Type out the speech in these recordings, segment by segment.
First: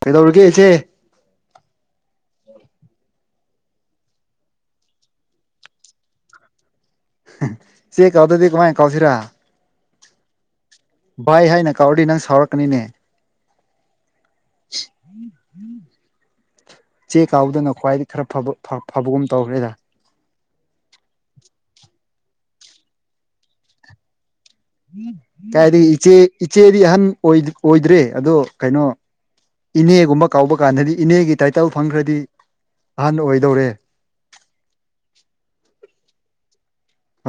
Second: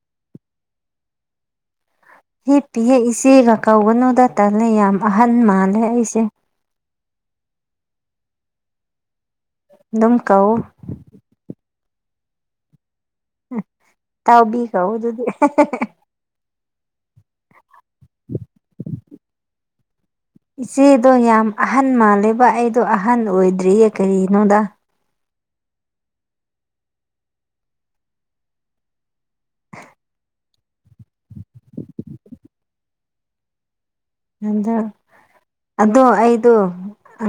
ꯀꯩꯗꯧꯔꯒꯦ ꯏꯆꯦ ꯍꯤꯞꯄꯤꯑꯦ ꯏꯆꯦꯒ ꯀꯧꯒꯅꯨꯗ ꯇꯜꯂꯦ ꯌꯥꯝ ꯑꯍꯟ ꯃꯥꯜꯂꯦ ꯑꯩꯁꯦ ꯏꯆꯦ ꯀꯧꯗꯗꯤ ꯀꯃꯥꯏ ꯀꯧꯁꯤꯔꯥ ꯑꯗꯨꯝ ꯀꯧꯑꯣ ꯀꯧꯎꯔꯗꯤ ꯅꯪ ꯁꯥꯎꯔꯛꯀꯅꯤꯅꯦ ꯇꯥꯎꯕꯤꯈ꯭ꯔꯣ ꯑꯗꯨꯗꯤ ꯍꯦ ꯍꯦ ꯍꯦ ꯏꯆꯦ ꯀꯧꯎꯕꯗꯨꯅ ꯈ꯭ꯋꯥꯏꯗꯒꯤ ꯈꯔ ꯐꯕ ꯐꯕꯨꯒꯨꯝ ꯇꯧꯈ꯭ꯔꯦꯗ ꯏꯆꯦꯗꯣ ꯌꯥꯝ ꯑꯍꯟ ꯃꯥꯜꯂꯦꯕ ꯑꯩꯗꯣ ꯑꯍꯟ ꯑꯣꯏꯗ꯭ꯔꯤꯌꯦ ꯀꯔꯤꯅꯣꯗ ꯀꯥꯏꯗꯩ ꯏꯆꯦ ꯏꯆꯦꯗꯤ ꯑꯍꯟ ꯑꯣꯏꯗ꯭ꯔꯦ ꯑꯗꯣ ꯀꯩꯅꯣ ꯏꯅꯦꯒꯨꯝꯕ ꯀꯧꯎꯕ ꯀꯥꯟꯗꯗꯤ ꯏꯅꯦꯒꯤ ꯇꯥꯏꯇꯜ ꯐꯪꯈ꯭ꯔꯗꯤ ꯑꯍꯟ ꯑꯣꯏꯗꯧꯔꯦ ꯑꯗ ꯑꯗꯣ ꯑꯩꯗꯣ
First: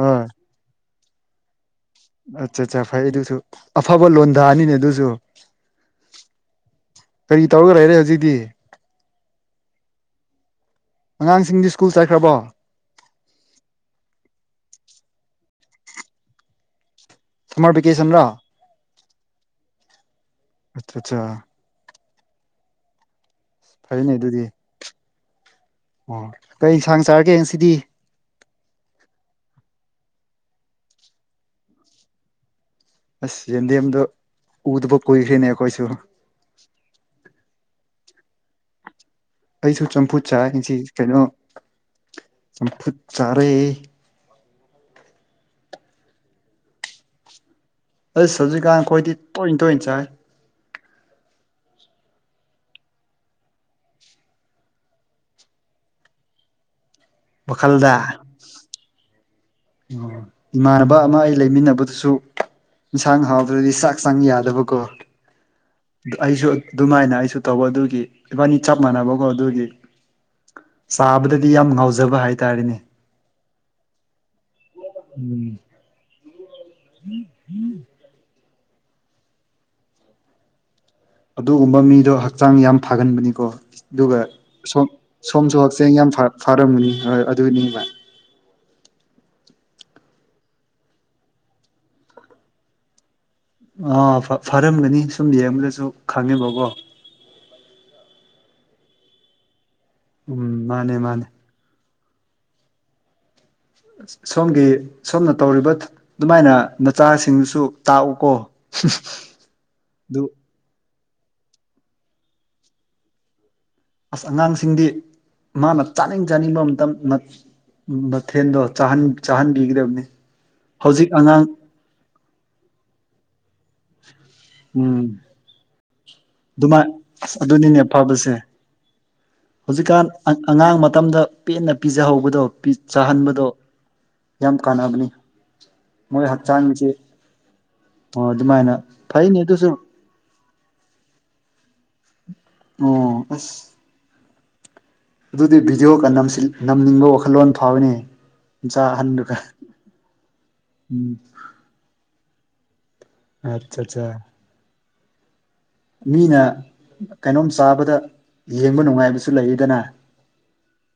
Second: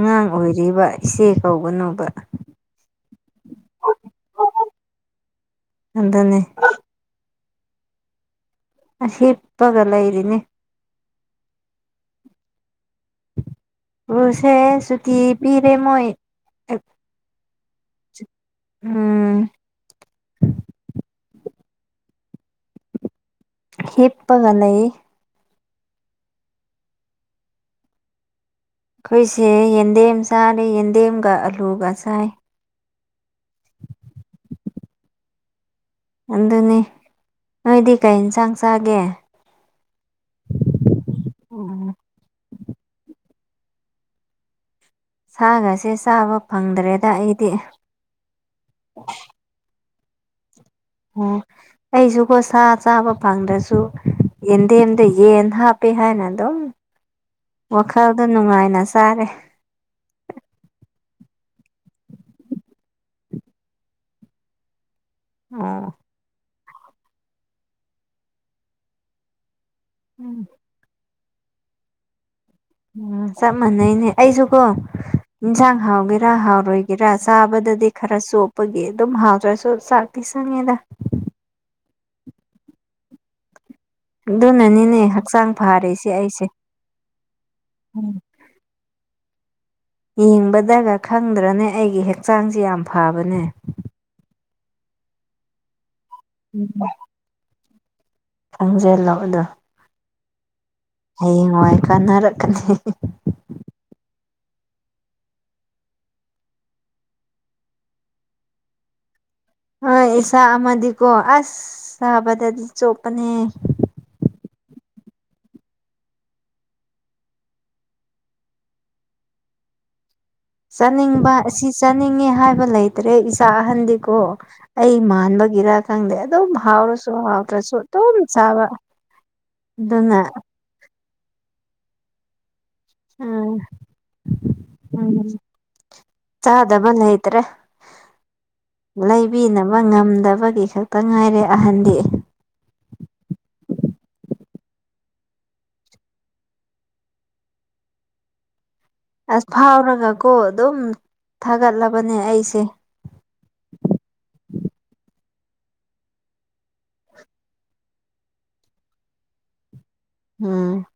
ꯍꯣꯏ ꯑꯣꯏꯔꯤꯕ ꯏꯆꯦ ꯀꯧꯒꯅꯣ ꯑꯠꯆꯥ ꯑꯠꯆꯥ ꯐꯩ ꯑꯗꯨꯁꯨ ꯑꯐꯕ ꯂꯣꯟꯗꯥꯅꯤꯅꯦ ꯑꯗꯨꯁꯨ ꯑꯗꯨꯅꯤ ꯀꯔꯤ ꯇꯧꯔꯒ ꯂꯩꯔꯦ ꯍꯧꯖꯤꯛꯇꯤ ꯑꯁ ꯍꯤꯞꯄꯒ ꯂꯩꯔꯤꯅꯤ ꯑꯉꯥꯡꯁꯤꯡꯗꯤ ꯁ꯭ꯀꯨꯜ ꯆꯠꯈ꯭ꯔꯕꯣ ꯁ꯭ꯀꯨꯜꯁꯦ ꯁꯨꯇꯤ ꯄꯤꯔꯦ ꯃꯣꯏ ꯁꯥꯃꯔ ꯚꯤꯀꯦꯁꯟꯂꯣ ꯎꯝ ꯑꯆꯥ ꯑꯆꯥ ꯐꯩꯅꯦ ꯑꯗꯨꯗꯤ ꯍꯤꯞꯄꯒ ꯂꯩꯌꯦ ꯑꯣ ꯀꯩ ꯏꯟꯁꯥꯡ ꯆꯥꯔꯒꯦ ꯉꯁꯤꯗꯤ ꯑꯩꯈꯣꯏꯁꯦ ꯌꯦꯟꯗꯦꯝ ꯆꯥꯔꯦ ꯌꯦꯟꯗꯦꯝꯒ ꯑꯂꯨꯒ ꯆꯥꯏ ꯑꯁ ꯌꯦꯟꯗꯦꯝꯗꯣ ꯎꯗꯕ ꯀꯨꯏꯈ꯭ꯔꯦꯅꯦ ꯑꯈꯣꯏꯁꯨ ꯑꯗꯨꯅꯦ ꯅꯣꯏꯗꯤ ꯀꯩ ꯏꯟꯁꯥꯡ ꯆꯥꯒꯦ ꯑꯩꯁꯨ ꯆꯝꯐꯨꯠ ꯆꯥꯏ ꯉꯁꯤ ꯀꯩꯅꯣ ꯎꯝ ꯆꯝꯐꯨꯠ ꯆꯥꯔꯦ ꯁꯥꯒꯁꯦ ꯆꯥꯕ ꯐꯪꯗ꯭ꯔꯦꯗ ꯑꯩꯗꯤ ꯑꯁ ꯍꯧꯖꯤꯛꯀꯥꯟ ꯈꯣꯏꯗꯤ ꯇꯣꯏꯅ ꯇꯣꯏꯅ ꯆꯥꯏ ꯑꯣ ꯑꯩꯁꯨꯀꯣ ꯁꯥ ꯆꯥꯕ ꯐꯪꯗ꯭ꯔꯁꯨ ꯌꯦꯟꯗꯦꯝꯗ ꯌꯦꯟ ꯍꯥꯞꯄꯦ ꯍꯥꯏꯅ ꯗꯨꯝ ꯋꯥꯈꯜꯗ ꯅꯨꯡꯉꯥꯏꯅ ꯆꯥꯔꯦ ꯏꯃꯥꯟꯅꯕ ꯑꯃ ꯑꯩ ꯂꯩꯃꯤꯟꯅꯕꯗꯨꯁꯨ ꯏꯟꯁꯥꯡ ꯍꯥꯎꯗ꯭ꯔꯗꯤ ꯆꯥꯛ ꯆꯣꯕ ꯌꯥꯗꯕꯀꯣ ꯑꯣ ꯑꯩꯁꯨ ꯑꯗꯨꯃꯥꯏꯅ ꯑꯩꯁꯨ ꯇꯧꯕ ꯑꯗꯨꯒꯤ ꯏꯕꯥꯅꯤ ꯆꯞ ꯃꯥꯟꯅꯕꯀꯣ ꯑꯗꯨꯒꯤ ꯎꯝ ꯆꯥꯕꯗꯗꯤ ꯌꯥꯝ ꯉꯥꯎꯖꯕ ꯍꯥꯏ ꯎꯝ ꯆꯞ ꯃꯥꯟꯅꯩꯅꯦ ꯑꯩꯁꯨꯀꯣ ꯏꯟꯁꯥꯡ ꯍꯥꯎꯒꯦꯔꯥ ꯍꯥꯎ ꯔꯣꯏꯒꯦꯔꯥ ꯆꯥꯕꯗꯗꯤ ꯈꯔ ꯆꯣꯞꯄꯒꯤ ꯑꯗꯨꯝ ꯍꯥꯎꯇ꯭ꯔꯁꯨ ꯆꯥꯛꯇꯤ ꯆꯪꯉꯦꯗ ꯑꯗꯨꯒꯨꯝꯕ ꯃꯤꯗꯣ ꯍꯛꯆꯥꯡ ꯌꯥꯝ ꯐꯥꯒꯟꯕꯅꯤꯀꯣ ꯑꯗꯨꯒ ꯁꯣꯝ ꯑꯗꯨꯅꯅꯤꯅꯦ ꯍꯛꯆꯥꯡ ꯁꯣꯝꯁꯨ ꯍꯛꯆꯦꯡ ꯌꯥꯝ ꯐꯥꯔꯤꯁꯦ ꯑꯩꯁꯦ ꯐꯥꯔꯝꯒꯅꯤ ꯍꯣꯏ ꯑꯗꯨꯅꯤ ꯕ ꯌꯦꯡꯕꯗꯒ ꯈꯪꯗ꯭ꯔꯅꯦ ꯑꯩꯒꯤ ꯍꯛꯆꯥꯡꯁꯦ ꯌꯥꯝ ꯐꯕꯅꯦ ꯑꯥ ꯐ-ꯐꯥꯔꯝꯒꯅꯤ ꯁꯨꯝ ꯌꯦꯡꯕꯗꯁꯨ ꯈꯪꯉꯦꯕꯀꯣ ꯀꯪꯖꯦꯜꯂꯛꯑꯣꯗꯣ ꯎꯝ ꯃꯥꯅꯦ ꯃꯥꯅꯦ ꯀꯥꯟꯅꯔꯛꯀꯅꯤ ꯁꯣꯝꯒꯤ ꯁꯣꯝꯅ ꯇꯧꯔꯤꯕ ꯑꯗꯨꯃꯥꯏꯅ ꯅꯆꯥꯁꯤꯡꯁꯨ ꯇꯥꯛꯎꯀꯣ [unintelligible] ꯍꯣꯏ ꯑꯗꯨ ꯏꯆꯥ ꯑꯃꯗꯤꯀꯣ ꯑꯁ ꯆꯥꯕꯗꯗꯤ ꯆꯣꯞꯄꯅꯦ ꯑꯁ ꯑꯉꯥꯡꯁꯤꯡꯗꯤ ꯃꯥꯅ ꯆꯥꯅꯤꯡ ꯆꯥꯅꯤꯡꯕ ꯃꯇꯝ ꯃꯠ ꯎꯝ ꯃꯊꯦꯜꯗꯣ ꯆꯥꯍꯟ ꯆꯥꯍꯟꯕꯤꯒꯗꯕꯅꯤ ꯍꯧꯖꯤꯛ ꯆꯥꯅꯤꯡꯕ ꯑꯉꯥꯡ ꯑꯁꯤ ꯆꯥꯅꯤꯡꯉꯦ ꯍꯥꯏꯕ ꯂꯩꯇ꯭ꯔꯦ ꯏꯁ ꯆꯥꯍꯟꯗꯤꯀꯣ ꯑꯩ ꯎꯝ ꯃꯥꯟꯕꯒꯤꯔꯥ ꯈꯪꯗꯦ ꯑꯗꯨꯝ ꯑꯗꯨꯃꯥꯏ ꯍꯥꯎꯔꯁꯨ ꯑꯁ ꯍꯥꯎꯇ꯭ꯔꯁꯨ ꯑꯗꯨꯅꯤꯅꯦ ꯑꯗꯨꯝ ꯐꯕꯁꯦ ꯆꯥꯕ ꯍꯧꯖꯤꯛꯀꯥꯟ ꯑꯗꯨꯅ ꯑ ꯑꯉꯥꯡ ꯃꯇꯝꯗ ꯄꯦꯟꯅ ꯄꯤꯖꯍꯧꯕꯗꯣ ꯄꯤ ꯆꯥꯍꯟꯕꯗꯣ ꯎꯝ ꯌꯥꯝ ꯀꯥꯟꯅꯕꯅꯤ ꯎꯝ ꯃꯣꯏ ꯍꯛꯆꯥꯡꯁꯦ ꯆꯥꯗꯕ ꯂꯩꯇ꯭ꯔꯦ ꯑꯣ ꯑꯗꯨꯃꯥꯏꯅ ꯐꯩꯅꯦ ꯑꯗꯨꯁꯨ ꯂꯩꯕꯤꯅꯕ ꯉꯝꯗꯕ ꯒꯤ ꯈꯛꯇꯪ ꯉꯥꯏꯔꯦ ꯑꯍꯟꯗꯤ ꯑꯣ ꯑꯁ ꯑꯗꯨꯗꯤ ꯚꯤꯗꯤꯑꯣꯒ ꯅꯝꯁꯤꯜ ꯅꯝꯅꯤꯡꯕ꯭ꯔꯣ ꯋꯥꯈꯜꯂꯣꯟ ꯐꯥꯎꯋꯦꯅꯦ ꯑꯁ ꯐꯥꯎꯔꯒꯀꯣ ꯑꯗꯨꯝ ꯎꯝ ꯊꯥꯒꯠꯂꯕꯅꯦ ꯑꯩꯁꯦ ꯑꯠ ꯆꯥꯆꯥ ꯃꯤꯅ ꯀꯩꯅꯣꯝ ꯆꯥꯕꯗ ꯌꯦꯡꯕ ꯅꯨꯡꯉꯥꯏꯕꯁꯨ ꯂꯩꯌꯤꯗꯅ ꯎꯝ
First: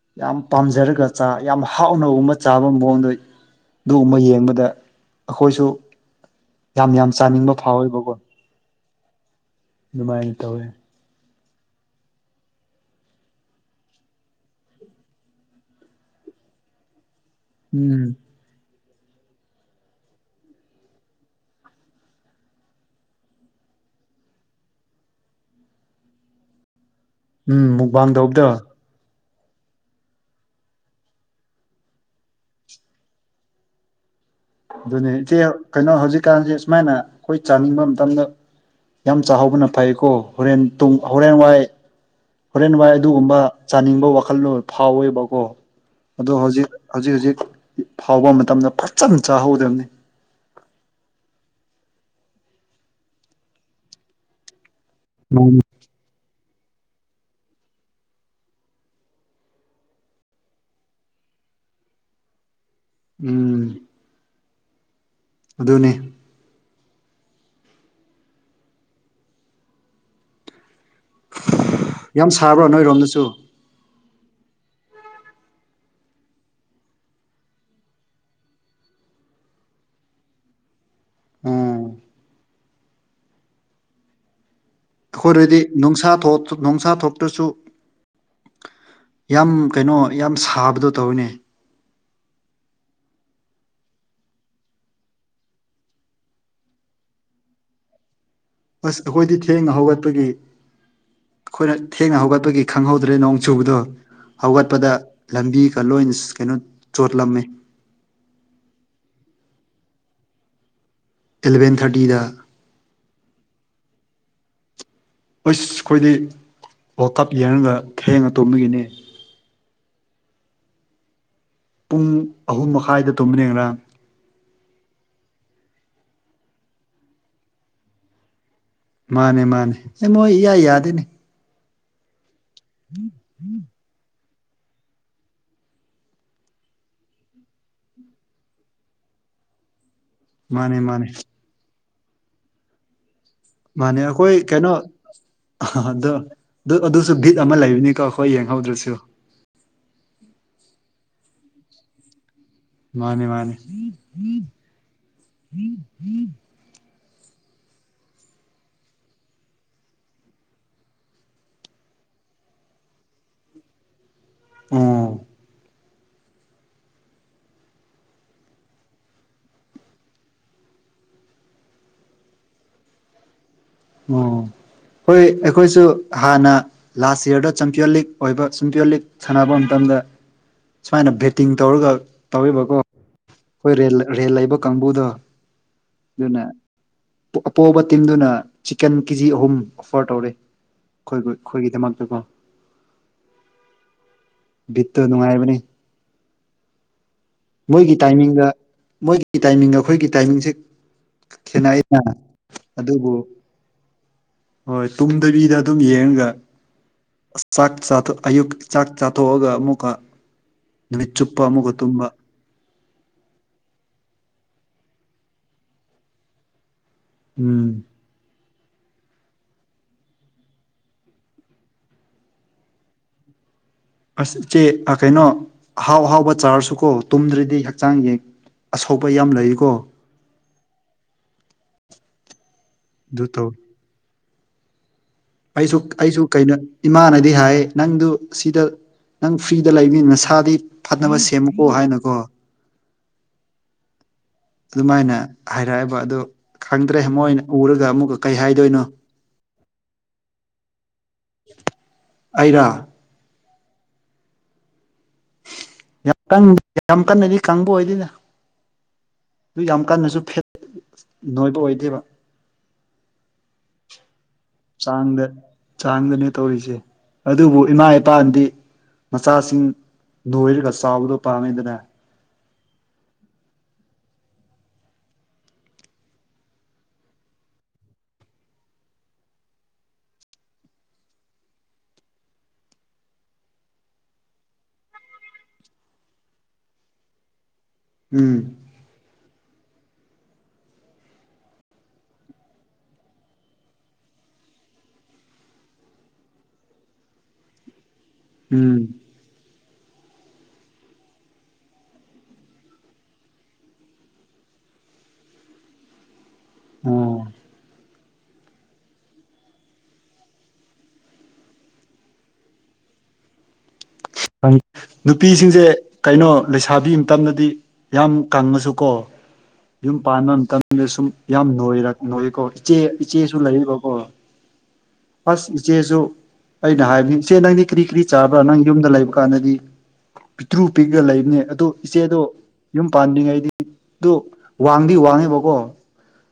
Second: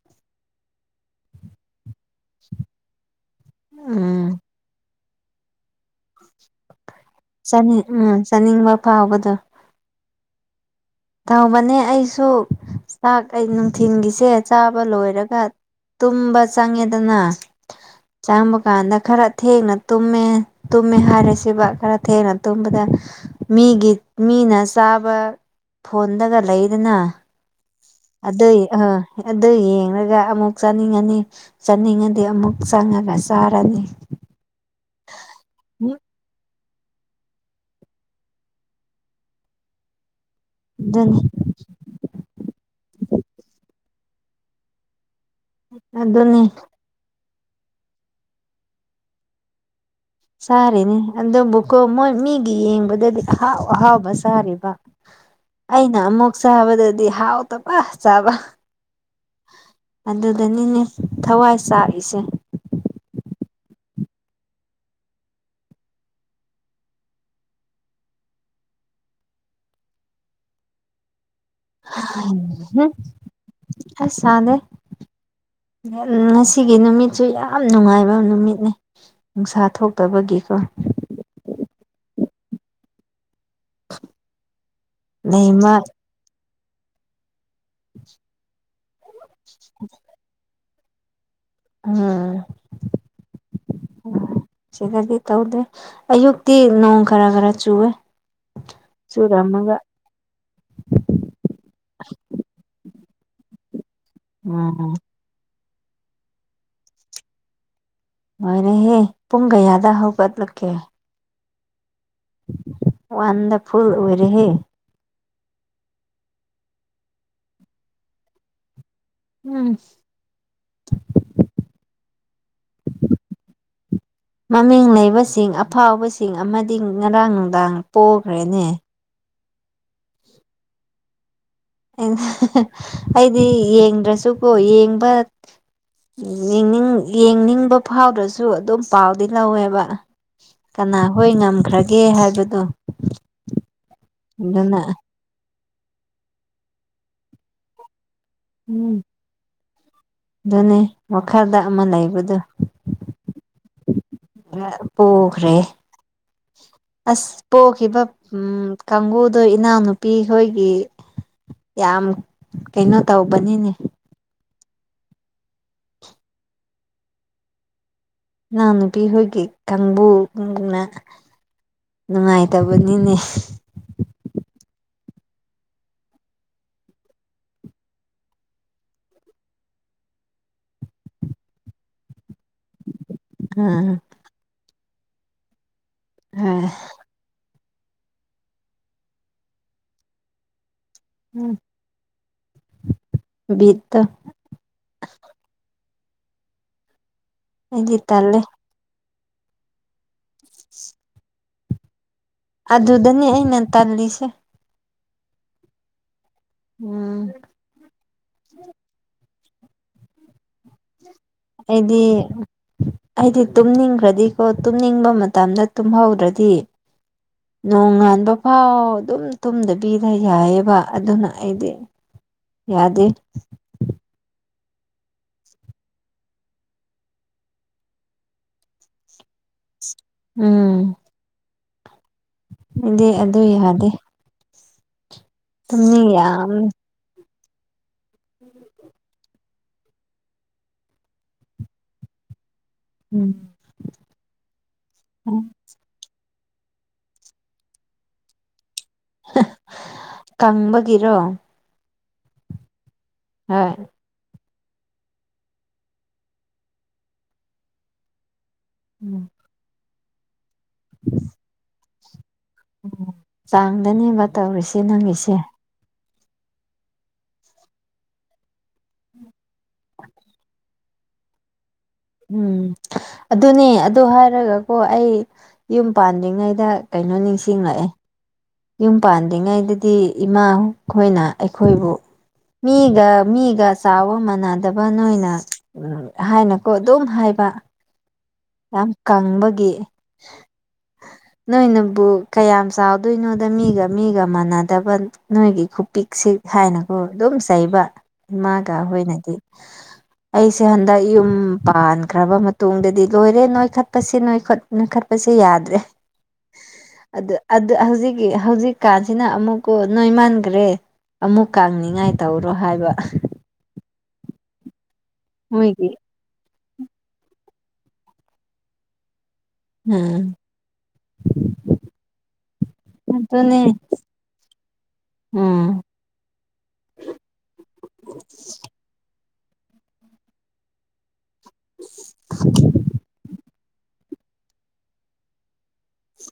ꯄꯥꯝꯖꯔꯒ ꯆꯥ ꯌꯥꯝ ꯍꯥꯎꯅ ꯒꯨꯝꯅ ꯆꯥꯕ ꯃꯑꯣꯡꯗ ꯑꯗꯨꯒꯨꯝꯕ ꯎꯝ ꯌꯦꯡꯕꯗ ꯑꯩꯈꯣꯏꯁꯨ ꯌꯥꯝ ꯌꯥꯝ ꯆꯥꯅꯤꯡꯕ ꯆꯥꯅꯤꯡ ꯐꯥꯎꯋꯦꯕꯀꯣ ꯎꯝ ꯆꯥꯅꯤꯡꯕ ꯐꯥꯎꯕꯗꯨ ꯑꯗꯨꯃꯥꯏꯅ ꯇꯧꯋꯦ ꯇꯧꯕꯅꯦ ꯑꯩꯁꯨ ꯆꯥꯛ ꯑꯩ ꯅꯨꯡꯊꯤꯜꯒꯤꯁꯦ ꯆꯥꯕ ꯂꯣꯏꯔꯒ ꯇꯨꯝꯕ ꯆꯪꯉꯦꯗꯅ ꯎꯝ ꯆꯪꯕ ꯀꯥꯟꯗ ꯈꯔ ꯊꯦꯡꯅ ꯇꯨꯝꯃꯦ ꯇꯨꯝꯃꯦ ꯍꯥꯏꯔꯁꯤꯕ ꯈꯔ ꯊꯦꯡꯅ ꯇꯨꯝꯕꯗ ꯃꯤꯒꯤ ꯃꯤꯅ ꯆꯥꯕ ꯐꯣꯟꯗꯒ ꯂꯩꯗꯅ ꯎꯝ ꯃꯨꯛꯕꯥꯥꯡ ꯇꯧꯕꯗꯣ ꯑꯗꯨꯏ ꯑꯥ ꯑꯗꯨ ꯌꯦꯡꯂꯒ ꯑꯃꯨꯛ ꯆꯥꯅꯤꯡꯉꯥꯅꯤ ꯆꯥꯅꯤꯡꯉꯥꯗꯤ ꯑꯃꯨꯛ ꯆꯪꯉꯥꯒ ꯆꯥꯔꯅꯤ ꯑꯗꯨꯅꯦ ꯏꯆꯦ ꯀꯩꯅꯣ ꯍꯧꯖꯤꯛꯀꯥꯟꯁꯤ ꯁꯨꯃꯥꯏꯅ ꯑꯩꯈꯣꯏ ꯆꯥꯅꯤꯡꯕ ꯃꯇꯝꯗ ꯌꯥꯝ ꯆꯥꯍꯧꯕꯅ ꯐꯩꯀꯣ ꯍꯣꯔꯦꯟ ꯇꯨꯡ ꯑꯗꯨꯅꯤ ꯍꯣꯔꯦꯟ ꯋꯥꯏ ꯍꯣꯔꯦꯟ ꯋꯥꯏ ꯑꯗꯨꯒꯨꯝꯕ ꯆꯥꯅꯤꯡꯕ ꯋꯥꯈꯜꯂꯣꯟ ꯐꯥꯎꯋꯦꯕ ꯀꯣ ꯑꯗꯣ ꯑꯗꯨꯅꯤ ꯍꯧꯖꯤꯛ ꯍꯧꯖꯤꯛ ꯍꯧꯖꯤꯛ ꯐꯥꯎꯕ ꯃꯇꯝꯗ ꯐꯖꯅ ꯆꯥꯍꯧꯗꯕꯅꯤ ꯁꯥꯔꯤꯅꯦ ꯑꯗꯨꯕꯨꯀꯣ ꯃꯣꯏ ꯃꯤꯒꯤ ꯌꯦꯡꯕꯗꯗꯤ ꯑꯍꯥꯎ ꯑꯍꯥꯎꯕ ꯁꯥꯥꯔꯤꯕ ꯃꯥꯅꯤ ꯑꯩꯅ ꯑꯃꯨꯛ ꯆꯥꯕꯗꯗꯤ ꯍꯥꯎ ꯇꯕ ꯆꯥꯕ ꯑꯗꯨꯗꯅꯤꯅꯦ ꯊꯋꯥꯏ ꯆꯥꯛꯏꯁꯦ ꯎꯝ ꯑꯗꯨꯅꯦ ꯌꯥꯝ ꯁꯥꯕ꯭ꯔꯣ [unintelligible] ꯅꯣꯏꯔꯣꯝꯗꯁꯨ ꯑꯁ ꯁꯥꯗꯦ ꯉꯁꯤꯒꯤ ꯅꯨꯃꯤꯠꯁꯨ ꯌꯥꯝ ꯅꯨꯡꯉꯥꯏꯕ ꯅꯨꯃꯤꯠꯅꯤ ꯅꯨꯡꯁꯥ ꯊꯣꯛꯇꯕꯒꯤꯀꯣ ꯎꯝ ꯑꯩꯈꯣꯏꯗꯗꯤ ꯂꯩꯃ ꯅꯨꯡꯁꯥ ꯊꯣꯛ ꯅꯨꯡꯁꯥ ꯊꯣꯛꯇ꯭ꯔꯁꯨ ꯌꯥꯝ ꯀꯩꯅꯣ ꯌꯥꯝ ꯁꯥꯕꯗꯣ ꯇꯧꯋꯤꯅꯦ ꯎꯝ ꯑꯣ ꯁꯤꯗꯗꯤ ꯇꯧꯗꯦ ꯑꯌꯨꯛꯇꯤ ꯅꯣꯡ ꯈꯔ ꯈꯔ ꯆꯨꯋꯦ ꯑꯁ ꯑꯩꯈꯣꯏꯗꯤ ꯊꯦꯡꯅ ꯆꯨꯔꯝꯃꯒ ꯍꯧꯒꯠꯄꯒꯤ ꯑꯩꯈꯣꯏꯅ ꯊꯦꯡꯅ ꯍꯧꯒꯠꯄꯒꯤ ꯈꯪꯍꯧꯗ ꯗ꯭ꯔꯦ ꯅꯣꯡ ꯆꯨꯕꯗꯣ ꯍꯧꯒꯠꯄꯗ ꯎꯝ ꯂꯝꯕꯤ ꯒꯂꯣꯏꯅ ꯀꯩꯅꯣ ꯆꯣꯠꯂꯝꯃꯦ ꯂꯣꯏꯔꯦꯍꯦ ꯄꯨꯡ ꯀꯌꯥꯗ ꯍꯧꯒꯠ ꯂꯛꯀꯦ ꯑꯦꯂꯚꯦꯟ ꯊꯥꯔꯇꯤꯗ ꯋꯥꯟꯗ ꯐꯨꯜ ꯑꯣꯏꯔꯦꯍꯦ ꯑꯁ ꯑꯩꯈꯣꯏꯗꯤ ꯋꯥꯔꯜ ꯀꯞ ꯌꯦꯡꯔꯒ ꯊꯦꯡꯅ ꯇꯨꯝꯕꯒꯤꯅꯤ ꯎꯝ ꯄꯨꯡ ꯑꯍꯨꯝ ꯃꯈꯥꯏꯗ ꯇꯨꯝꯕꯅꯦ ꯉꯔꯥꯡ ꯃꯃꯤꯡ ꯂꯩꯕꯁꯤꯡ ꯑꯐꯥꯎꯕꯁꯤꯡ ꯑꯃꯗꯤ ꯉꯔꯥꯡ ꯅꯨꯡꯗꯥꯡ ꯄꯣꯈ꯭ꯔꯦꯅꯦ ꯃꯥꯅꯦ ꯃꯥꯅꯦ ꯃꯣꯏ ꯏꯌꯥ ꯌꯥꯗꯦꯅꯦ ꯑꯩꯗꯤ ꯌꯦꯡꯗ꯭ꯔꯁꯨꯀꯣ ꯌꯦꯡꯕ ꯌꯦꯡꯅꯤꯡ ꯌꯦꯡꯅꯤꯡꯕ ꯐꯥꯎꯗ꯭ꯔꯁꯨ ꯑꯗꯨꯝ ꯄꯥꯎꯗꯤ ꯂꯧꯋꯦꯕ ꯃꯥꯅꯦ ꯃꯥꯅꯦ ꯀꯅꯥꯍꯣꯏ ꯉꯝꯈ꯭ꯔꯒꯦ ꯍꯥꯏꯕꯗꯣ ꯃꯥꯅꯦ ꯑꯩꯈꯣꯏ ꯀꯩꯅꯣ ꯑꯗꯨꯅ ꯑꯥꯗꯣ ꯑꯗꯨ ꯑꯗꯨꯁꯨ ꯕꯤꯠ ꯑꯃ ꯂꯩꯕꯅꯤꯀꯣ ꯍꯣꯏ ꯌꯦꯡꯍꯧꯗ꯭ꯔꯁꯨ ꯎꯝ ꯑꯗꯨꯅꯦ ꯃꯈꯥꯗ ꯑꯃ ꯂꯩꯕꯗꯣ ꯃꯥꯅꯤ ꯃꯥꯅꯤ ꯑ ꯄꯣꯈ꯭ꯔꯦ ꯑꯁ ꯄꯣꯈꯤꯕ ꯎꯝ ꯀꯥꯡꯒꯨꯗꯣ ꯏꯅꯥꯎꯅꯨꯄꯤꯈꯣꯏꯒꯤ ꯌꯥꯝ ꯀꯩꯅꯅꯣ ꯇꯧꯕꯅꯤꯅꯦ ꯑꯣ ꯏꯅꯥꯎ ꯅꯨꯨꯄꯤꯈꯣꯏꯒꯤ ꯀꯥꯡꯕꯨꯅ ꯅꯨꯡꯉꯥꯏꯇꯕꯅꯤꯅꯦ ꯑꯣ ꯍꯣꯏ ꯑꯩꯈꯣꯏꯁꯨ ꯍꯥꯟꯅ ꯂꯥꯁ ꯏꯌꯔꯗ ꯆꯝꯄꯤꯌꯟ ꯂꯤꯛ ꯑꯣꯏꯕ ꯆꯝꯄꯤꯌꯟ ꯂꯤꯛ ꯁꯥꯟꯅꯕ ꯃꯇꯝꯗ ꯗ ꯁꯨꯃꯥꯏꯅ ꯕꯦꯠꯇꯤꯡ ꯇꯧꯔꯒ ꯇꯧꯋꯦꯕꯀꯣ ꯑꯩꯈꯣꯏ ꯑꯥ ꯔꯦꯜ ꯂꯩꯕ ꯀꯥꯡꯕꯨꯗꯣ ꯑꯗꯨꯅ ꯍꯣꯏ ꯄꯣꯕ ꯇꯤꯝꯗꯨꯅ ꯆꯤꯀꯟ ꯀꯦ ꯖꯤ ꯑꯍꯨꯝ ꯑꯣꯐꯔ ꯇꯧꯔꯦ ꯑꯩꯈꯣꯏ ꯑꯩꯈꯣꯏꯒꯤꯗꯃꯛꯇꯀꯣ ꯕꯤꯠꯇꯣ ꯕꯤꯠꯇ ꯅꯨꯡꯉꯥꯏꯕꯅꯤ ꯃꯣꯏꯒꯤ ꯑꯩꯗꯤ ꯇꯜꯂꯦ ꯇꯥꯏꯃꯤꯡꯒ ꯃꯣꯏꯒꯤ ꯇꯥꯏꯃꯤꯡꯒ ꯑꯩꯈꯣꯏꯒꯤ ꯇꯥꯏꯃꯤꯡꯁꯦ ꯈꯦꯠꯅꯩꯅ ꯑꯗꯨꯕꯨ ꯑꯗꯨꯨꯗꯅꯤ ꯑꯩꯅꯦ ꯇꯜꯂꯤꯁꯦ ꯍꯣꯏ ꯇꯨꯝꯗꯕꯤꯗ ꯑꯗꯨꯝ ꯌꯦꯡꯉꯒ ꯎꯝ ꯆꯥꯛ ꯆꯥꯊꯣꯛ ꯑꯌꯨꯛ ꯆꯥꯛ ꯆꯥ ꯊꯣꯛꯑꯒ ꯑꯃꯨꯛꯀ ꯅꯨꯃꯤꯠ ꯆꯨꯞꯄ ꯑꯃꯨꯛꯀ ꯑꯩꯗꯤ ꯇꯨꯝꯕ ꯑꯩꯗꯤ ꯇꯨꯝꯅꯤꯡꯈ꯭ꯔꯗꯤꯀꯣ ꯇꯨꯝꯅꯤꯡꯕ ꯃꯇꯝꯗ ꯇꯨꯝꯍꯧꯗ꯭ꯔꯗꯤ ꯎꯝ ꯅꯣꯡ ꯉꯥꯟꯕ ꯄꯥꯎ ꯑꯗꯨꯝ ꯇꯨꯝꯗꯕꯤꯗ ꯌꯥꯏꯑꯦꯕ ꯑꯗꯨꯅ ꯑꯩꯗꯤ ꯌꯥꯗꯦ ꯑꯁ ꯏꯆꯦ ꯀꯩꯅꯣ ꯑꯍꯥꯎ ꯑꯍꯥꯎꯕ ꯆꯥꯔꯁꯨꯀꯣ ꯇꯨꯝꯗ꯭ꯔꯗꯤ ꯍꯛꯆꯥꯡ [unintelligible] ꯑꯁꯣꯛꯄ ꯌꯥꯝ ꯂꯩꯀꯣ ꯎꯝ [unintelligible] ꯑꯗꯨ ꯌꯥꯗꯦ ꯑꯩꯁꯨ ꯇꯨꯝꯅꯤꯡ ꯑꯩꯁꯨ ꯌꯥꯝ ꯀꯩꯅꯣ ꯏꯃꯥꯅꯗꯤ ꯍꯥꯏꯌꯦ ꯅꯪꯗꯨ ꯁꯤꯗ ꯅꯪ ꯐ꯭ꯔꯤꯗ [unintelligible] ꯅꯁꯥꯗꯤ ꯐꯅꯕ ꯁꯦꯝꯃꯨꯀꯣ ꯍꯥꯏꯅꯀꯣ ꯎꯝ ꯑꯗꯨꯃꯥꯏꯅ ꯍꯥꯏꯔꯛꯑꯕ ꯑꯗꯨ ꯈꯪꯗ꯭ꯔꯦ ꯃꯣꯏꯅ ꯎꯔꯒ ꯑꯃꯨꯛꯀ ꯀꯩ ꯍꯥꯏꯗꯣꯏꯅꯣ ꯀꯪꯕꯒꯤꯔꯣ ꯑꯩꯔꯥ ꯍꯣꯏ ꯌꯥꯝ ꯀ ꯌꯥꯝ ꯀꯟꯅꯗꯤ ꯀꯪꯕ ꯑꯣꯏꯗꯦꯗ ꯎꯝ ꯑꯗꯨ ꯌꯥꯝ ꯀꯟꯅꯁꯨ ꯐꯦꯠ ꯅꯣꯏꯕ ꯑꯣꯏꯗꯦꯕ ꯎꯝ ꯆꯥꯡꯗꯅꯦꯕ ꯇꯧꯔꯤꯁꯦ ꯆꯥꯡꯗ ꯅꯪꯒꯤꯁꯦ ꯆꯥꯡꯗꯅꯦ ꯇꯧꯔꯤꯁꯦ ꯑꯗꯨꯕꯨ ꯏꯃꯥ ꯏꯄꯥꯗꯤ ꯃꯆꯥꯁꯤꯡ ꯅꯣꯏꯔꯒ ꯆꯥꯎꯕꯗꯣ ꯄꯥꯝꯃꯦꯗꯅ ꯎꯝ ꯑꯗꯨꯅꯦ ꯑꯗꯨ ꯍꯥꯏꯔꯒꯀꯣ ꯑꯩ ꯌꯨꯝ ꯄꯥꯟꯗ꯭ꯔꯤꯉꯩꯗ ꯀꯩꯅꯣ ꯅꯤꯡꯁꯤꯡꯂꯛꯑꯦ ꯌꯨꯝ ꯄꯥꯟꯗ꯭ꯔꯤꯉꯩꯗꯗꯤ ꯏꯃꯥ ꯈꯣꯏꯅ ꯑꯩꯈꯣꯏꯕꯨ ꯃꯤꯒ ꯃꯤꯒ ꯆꯥꯎꯕ ꯃꯥꯟꯅꯗꯕ ꯅꯣꯏꯅ ꯍꯥꯏꯅꯨꯀꯣ ꯑꯗꯨꯝ ꯍꯥꯏꯕ ꯎꯝ ꯌꯥꯝ ꯀꯪꯕ ꯒꯤ ꯅꯣꯏꯅꯕꯨ ꯀꯌꯥꯝ ꯆꯥꯎ ꯗꯨꯢꯅꯣꯗ ꯃꯤꯒ ꯃꯤꯒ ꯃꯥꯟꯅꯗꯕ ꯅꯣꯏꯒꯤ ꯈꯨꯄꯤꯛꯁꯤ ꯍꯥꯏꯅꯀꯣ ꯑꯗꯨꯝ ꯆꯩꯕ ꯏꯃꯥꯒ ꯎꯝ ꯍꯣꯏꯅꯗꯤ [inaudible] ꯑꯩꯁꯦ ꯍꯟꯗꯛ ꯌꯨꯝ ꯄꯥꯟꯈ꯭ꯔꯕ ꯃꯇꯨꯡꯗꯗꯤ ꯂꯣꯏꯔꯦ ꯅꯣꯏꯈꯠꯄꯁꯤ ꯅꯣꯢꯈꯠ ꯅꯣꯢꯈꯠꯄ ꯄꯁꯤ ꯌꯥꯗ꯭ꯔꯦ ꯑꯣ ꯑꯗꯨ ꯑ ꯍꯧꯖꯤꯛꯀꯤ ꯍꯧꯖꯤꯛꯀꯥꯟꯁꯤꯅ ꯑꯃꯨꯛꯀꯣ ꯅꯣꯏꯃꯟꯒ꯭ꯔꯦ ꯑꯃꯨꯛ ꯀꯪꯅꯤꯡꯉꯥꯏ ꯇꯧꯔꯣ ꯍꯥꯏꯕ ꯑꯩ ꯅꯨꯄꯤꯁꯤꯡꯁꯦ ꯃꯣꯏꯒꯤ ꯀꯩꯅꯣ ꯂꯩꯁꯥꯕꯤ ꯃꯇꯝꯗꯗꯤ ꯌꯥꯝ ꯀꯪꯉꯁꯨ ꯀꯣ ꯌꯨꯝ ꯄꯥꯟꯕ ꯃꯇꯝꯗ ꯁꯨꯝ ꯌꯥꯝ ꯅꯣꯏꯔꯛ ꯅꯣꯏꯀꯣ ꯏꯆꯦ ꯏꯆꯦꯁꯨ ꯑꯗꯨꯅꯦ ꯂꯩꯌꯤꯕꯀꯣ ꯑꯁ ꯎꯝ ꯏꯆꯦꯁꯨ ꯑꯩꯅ ꯍꯥꯏꯕꯅꯤ ꯏꯆꯦ ꯅꯪꯗꯤ ꯀ꯭ꯔꯤ ꯀ꯭ꯔꯤ ꯆꯥꯕ꯭ꯔꯥ ꯅꯪ ꯌꯨꯝꯗ ꯂꯩꯕ ꯀꯥꯟꯗꯗꯤ ꯄꯤꯛꯇ꯭ꯔꯨ ꯄꯤꯛꯔ ꯂꯩꯕꯅꯦ ꯑꯗꯨ ꯏꯆꯦꯗꯣ ꯌꯨꯝ ꯄꯥꯟꯗ꯭ꯔꯤꯉꯩꯗꯤ ꯗꯨ ꯋꯥꯡꯗꯤ ꯋꯥꯡꯉꯦꯕꯀꯣ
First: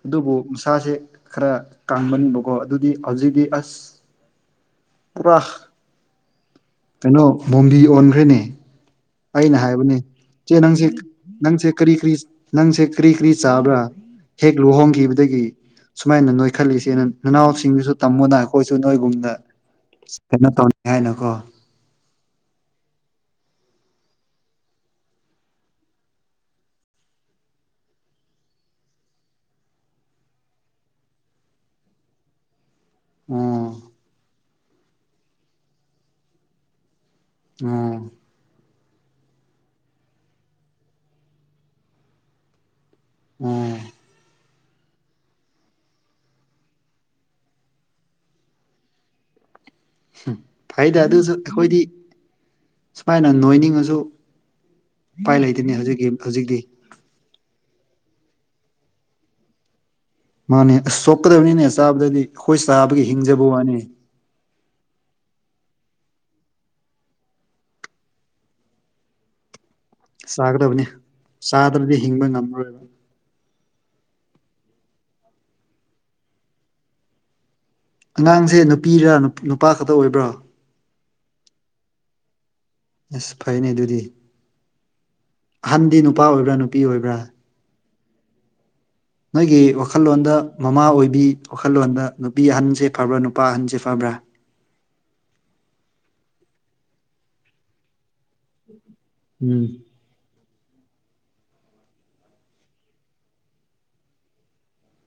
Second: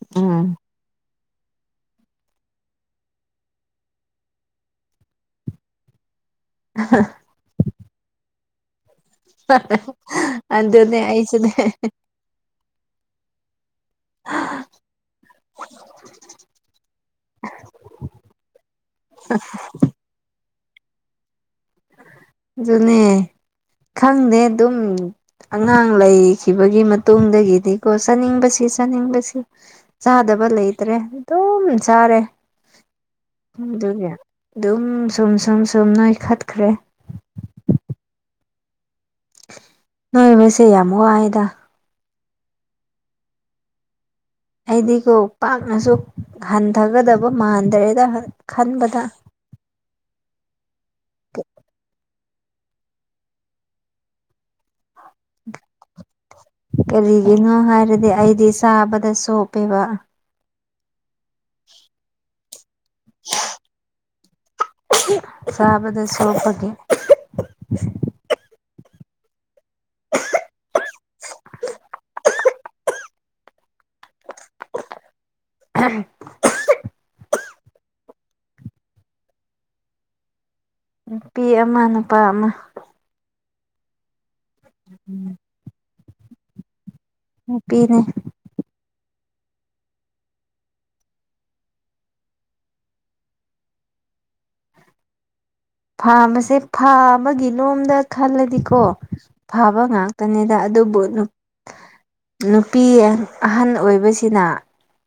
ꯑꯗꯨꯕꯨ ꯑꯗꯨꯅꯦ ꯃꯁꯥꯁꯦ ꯈꯔ ꯀꯥꯡꯃꯟꯕꯀꯣ ꯑꯗꯨꯗꯤ ꯍꯧꯖꯤꯛꯇꯤ ꯑꯁ ꯄꯨꯔꯥ ꯀꯩꯅꯣ ꯃꯣꯝꯕꯤ ꯑꯣꯟꯈ꯭ꯔꯦꯅꯦ ꯑꯩꯅ ꯍꯥꯏꯕꯅꯦ ꯢꯆꯦ ꯅꯪꯁꯦ ꯑꯗꯨꯅꯦ ꯑꯩꯁꯨꯅꯦ ꯅꯪꯁꯦ ꯀꯔꯤ ꯀ꯭ꯔꯤ ꯅꯪꯁꯦ ꯀ꯭ꯔꯤ ꯀ꯭ꯔꯤ ꯆꯥꯕ꯭ꯔꯥ ꯍꯦꯛ ꯂꯨꯍꯣꯡꯈꯤꯕꯗꯒꯤ ꯁꯨꯃꯥꯏꯅ ꯅꯣꯏꯈꯠꯂꯤꯁꯦꯅ ꯅꯅꯥꯎꯁꯤꯡꯗꯁꯨ ꯇꯝꯃꯣꯗꯥꯢ ꯑꯈꯣꯏꯁꯨ ꯅꯣꯏꯒꯨꯝꯅ ꯀꯩꯅꯣ ꯇꯧ ꯅꯤꯍꯥꯏꯅꯀꯣ ꯑꯗꯨꯅꯦ ꯈꯪꯗꯦ ꯗꯨꯝ ꯑꯉꯥꯡ ꯂꯩꯈꯤꯕꯒꯤ ꯃꯇꯨꯡꯗꯒꯤꯗꯤꯀꯣ ꯆꯥꯅꯤꯡꯕꯁꯤ ꯆꯥꯅꯤꯡꯕꯁꯤ ꯆꯥꯗ ꯕ ꯂꯩꯇ꯭ꯔꯦ ꯑꯗꯨꯝ ꯆꯥꯔꯦ [inaudible] ꯎꯝ ꯑꯗꯨꯒꯤ ꯑꯗꯨꯝ ꯁꯨꯝ ꯁꯨꯝ ꯁꯨꯝ ꯅꯣꯏꯈꯠꯈ꯭ꯔꯦ ꯑꯣ ꯅꯣꯏꯕꯁꯦ ꯌꯥꯝ ꯋꯥꯥꯏꯗ ꯑꯣ ꯑꯩꯗꯤꯀꯣ ꯄꯥꯛꯅꯁꯨ ꯍꯟꯊꯒꯗꯕ ꯃꯥꯟꯗ꯭ꯔꯦꯗ ꯈꯟꯕꯗ [inaudible] ꯐꯩꯗ ꯑꯗꯨꯁꯨ ꯑꯩꯈꯣꯏꯗꯤ ꯁꯨꯃꯥꯏꯅ ꯅꯣꯏꯅꯤꯡꯉꯁꯨ ꯎꯄꯥꯏ ꯂꯩꯇꯦꯅꯦ ꯍꯧꯖꯤꯛꯀꯤ ꯍꯧꯖꯤꯛꯇꯤ ꯀꯔꯤꯒꯤꯅꯣ ꯍꯥꯏꯔꯗꯤ ꯑꯩꯗꯤ ꯆꯥꯕꯗ ꯆꯣꯞꯄꯦꯕ ꯃꯥꯅꯦ ꯑꯁ ꯆꯣꯞꯀꯗꯝꯅꯤꯅꯦ ꯆꯥꯕꯗꯗꯤ ꯑꯈꯣꯏ ꯆꯥꯕꯒꯤ ꯍꯤꯡꯖꯕ ꯋꯥꯅꯤ ꯆꯥꯕꯗ ꯆꯣꯞꯄꯒꯤ ꯆꯥꯒꯗꯕꯅꯤ ꯆꯥꯗꯅꯗꯤ ꯍꯤꯡꯕ ꯉꯝꯃꯔꯣꯏꯕ [unintelligible] ꯑꯉꯥꯡꯁꯦ ꯅꯨꯄꯤꯔ ꯅꯨꯄꯥ ꯈꯛꯇ ꯑꯣꯏꯕ꯭ꯔꯣ ꯅꯨꯄꯤ ꯑꯃ ꯅꯨꯄꯥ ꯑꯃ ꯑꯁ ꯐꯩꯅꯦ ꯑꯗꯨꯗꯤ ꯎꯝ ꯗꯤ ꯅꯨꯄꯥ ꯑꯣꯏꯕ꯭ꯔꯥ ꯅꯨꯄꯤ ꯑꯣꯏꯕ꯭ꯔꯥ ꯅꯨꯄꯤꯅꯦ ꯅꯣꯏꯒꯤ ꯋꯥꯈꯜꯂꯣꯟꯗ ꯃꯃꯥ ꯑꯣꯏꯕꯤ ꯋꯥꯈꯜꯂꯣꯟꯗ ꯅꯨꯄꯤ ꯑꯍꯟꯁꯦ ꯐꯕ꯭ꯔꯥ ꯅꯨꯄꯥ ꯑꯍꯟꯁꯦ ꯐꯕ꯭ꯔꯥ ꯑꯥ ꯐꯥꯕꯁꯦ ꯐꯥꯕꯒꯤ ꯂꯣꯝꯗ ꯈꯜꯂꯗꯤꯀꯣ ꯎꯝ ꯐꯕ ꯉꯥꯛꯇꯅꯤꯗ ꯑꯗꯨꯕꯨ ꯅꯨꯄꯤ ꯑꯍꯜ ꯑꯣꯏꯕꯁꯤꯅ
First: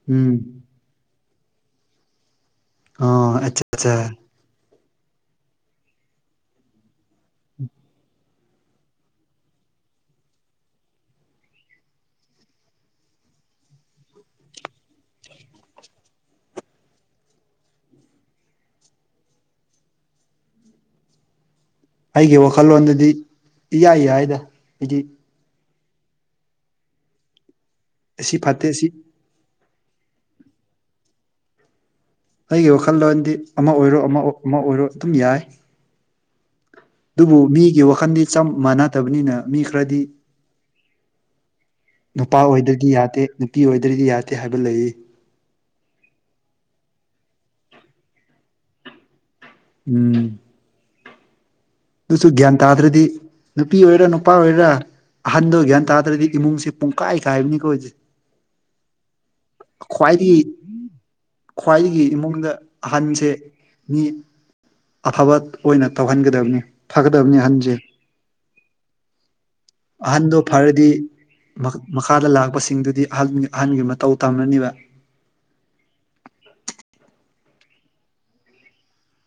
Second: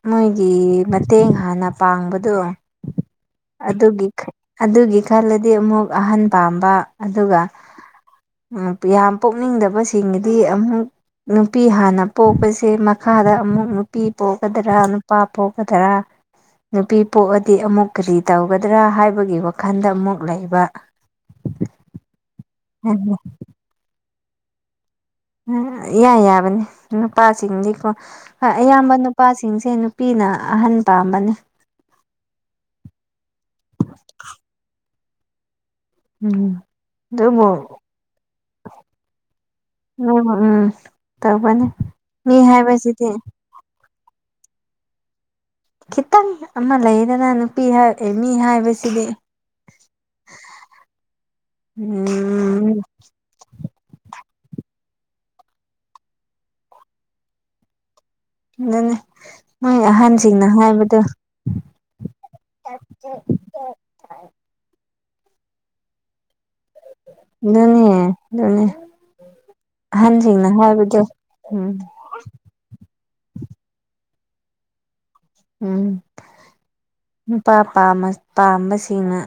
ꯎꯝ ꯃꯣꯏꯒꯤ ꯃꯇꯦꯡ ꯍꯥꯟꯅ ꯄꯥꯡꯕꯗꯣ ꯑꯣ ꯑꯆꯥ ꯆꯥ ꯑꯗꯨꯒꯤ ꯑꯗꯨꯒꯤ ꯈꯜꯂꯗꯤ ꯑꯃꯨꯛ ꯑꯍꯟ ꯄꯥꯝꯕ ꯑꯗꯨꯒ ꯎꯝ ꯌꯥꯝ ꯄꯣꯛꯅꯤꯡꯗꯕꯁꯤꯡꯒꯤꯗꯤ ꯑꯃꯨꯛ ꯅꯨꯄꯤ ꯍꯥꯟꯅ ꯄꯣꯛꯄꯁꯦ ꯃꯈꯥꯗ ꯑꯃꯨꯛ ꯅꯨꯄꯤ ꯄꯣꯛꯀꯗꯔꯥ ꯅꯨꯄꯥ ꯄꯣꯛꯀꯗꯔꯥ ꯅꯨꯄꯤ ꯄꯣꯛꯑꯗꯤ ꯑꯃꯨꯛ ꯀ꯭ꯔꯤ ꯇꯧꯒꯗ꯭ꯔꯥ ꯍꯥꯏꯕꯒꯤ ꯋꯥꯈꯜꯗ ꯑꯃꯨꯛ ꯂꯩꯕ ꯑꯩꯒꯤ ꯋꯥꯈꯜꯂꯣꯟꯗꯨꯗꯤ ꯏꯌꯥ ꯌꯥꯏꯗ ꯍꯥꯏꯗꯤ ꯎꯝ ꯏꯌꯥ ꯌꯥꯕꯅꯤ ꯅꯨꯄꯥꯁꯤꯡꯗꯤꯀꯣ ꯑꯁꯤ ꯐꯠꯇꯦ ꯁꯤ ꯑꯌꯥꯝꯕ ꯅꯨꯄꯥꯁꯤꯡ ꯁꯤꯡꯁꯦ ꯅꯨꯄꯤꯅ ꯑꯍꯟ ꯄꯥꯝꯕꯅꯦ ꯑꯩꯒꯤ ꯋꯥꯈꯜꯂꯣꯟꯗꯤ ꯑꯃ ꯑꯣꯏꯔꯣ ꯑꯃ ꯑꯃ ꯑꯣꯏꯔꯣ ꯗꯨꯝ ꯌꯥꯏ ꯎꯝ ꯑꯗꯨꯕꯨ ꯃꯤꯒꯤ ꯋꯥꯈꯟꯗꯤ ꯆꯞ ꯃꯥꯟꯅꯗꯕꯅꯤꯅ ꯃꯤ ꯈ꯭ꯔꯗꯤ ꯎꯝ ꯇꯧꯕꯅꯤ ꯃꯤ ꯅꯨꯄꯥ ꯑꯣꯏꯗ꯭ꯔꯗꯤ ꯍꯥꯏꯕꯁꯤꯗꯤ ꯌꯥꯗꯦ ꯅꯨꯄꯤ ꯑꯣꯏꯗ꯭ꯔꯗꯤ ꯌꯥꯗꯦ ꯍꯥꯏꯕ ꯂꯩ ꯈꯤꯇꯪ ꯑꯃ ꯂꯩꯗꯅ ꯅꯨꯄꯤ ꯃꯤ ꯍꯥꯏꯕꯁꯤꯗꯤ ꯎꯝ ꯑꯗꯨꯁꯨ ꯒ꯭ꯌꯥꯟ ꯎꯝ ꯇꯥꯗ꯭ꯔꯗꯤ ꯅꯨꯄꯤ ꯑꯣꯏꯔꯅꯨ ꯅꯨꯄꯥ ꯑꯣꯏꯔꯥ ꯑꯍꯟꯗꯣ ꯒ꯭ꯌꯥꯟ ꯇꯥꯗ꯭ꯔꯗꯤ ꯏꯃꯨꯡꯁꯦ ꯄꯨꯡꯀꯥꯏ ꯀꯥꯏꯕꯅꯤꯀꯣ ꯍꯧꯖꯤꯛ ꯑꯗꯨꯅꯦ ꯃꯣꯏ ꯑꯍꯟꯁꯤꯡꯅ ꯍꯥꯏꯕꯗꯣ ꯈ꯭ꯋꯥꯏꯒꯤ ꯏꯃꯨꯡꯗ ꯑꯍꯟꯁꯦ ꯃꯤ ꯑꯐꯕ ꯑꯣꯏꯅ ꯇꯧꯍꯟꯒ ꯗꯝꯅꯤ ꯐꯒꯗꯕꯅꯤ ꯑꯍꯟꯖꯦ ꯑꯗꯨꯅꯦ ꯑꯗꯨꯅꯦ ꯑꯍꯟꯗꯣ ꯑꯍꯟꯁꯤꯡꯅ ꯐꯔꯗꯤ ꯍꯥꯏꯕꯗꯣ ꯎꯝ ꯃꯈꯥꯗ ꯂꯥꯛꯄꯁꯤꯡꯗꯨꯗꯤ ꯑꯍꯟ ꯑꯍꯟꯒꯤ ꯃꯇꯧ ꯇꯝꯂꯅꯤꯕ ꯎꯝ ꯅꯨꯄꯥ ꯄꯥꯝꯕꯁꯤꯡꯅ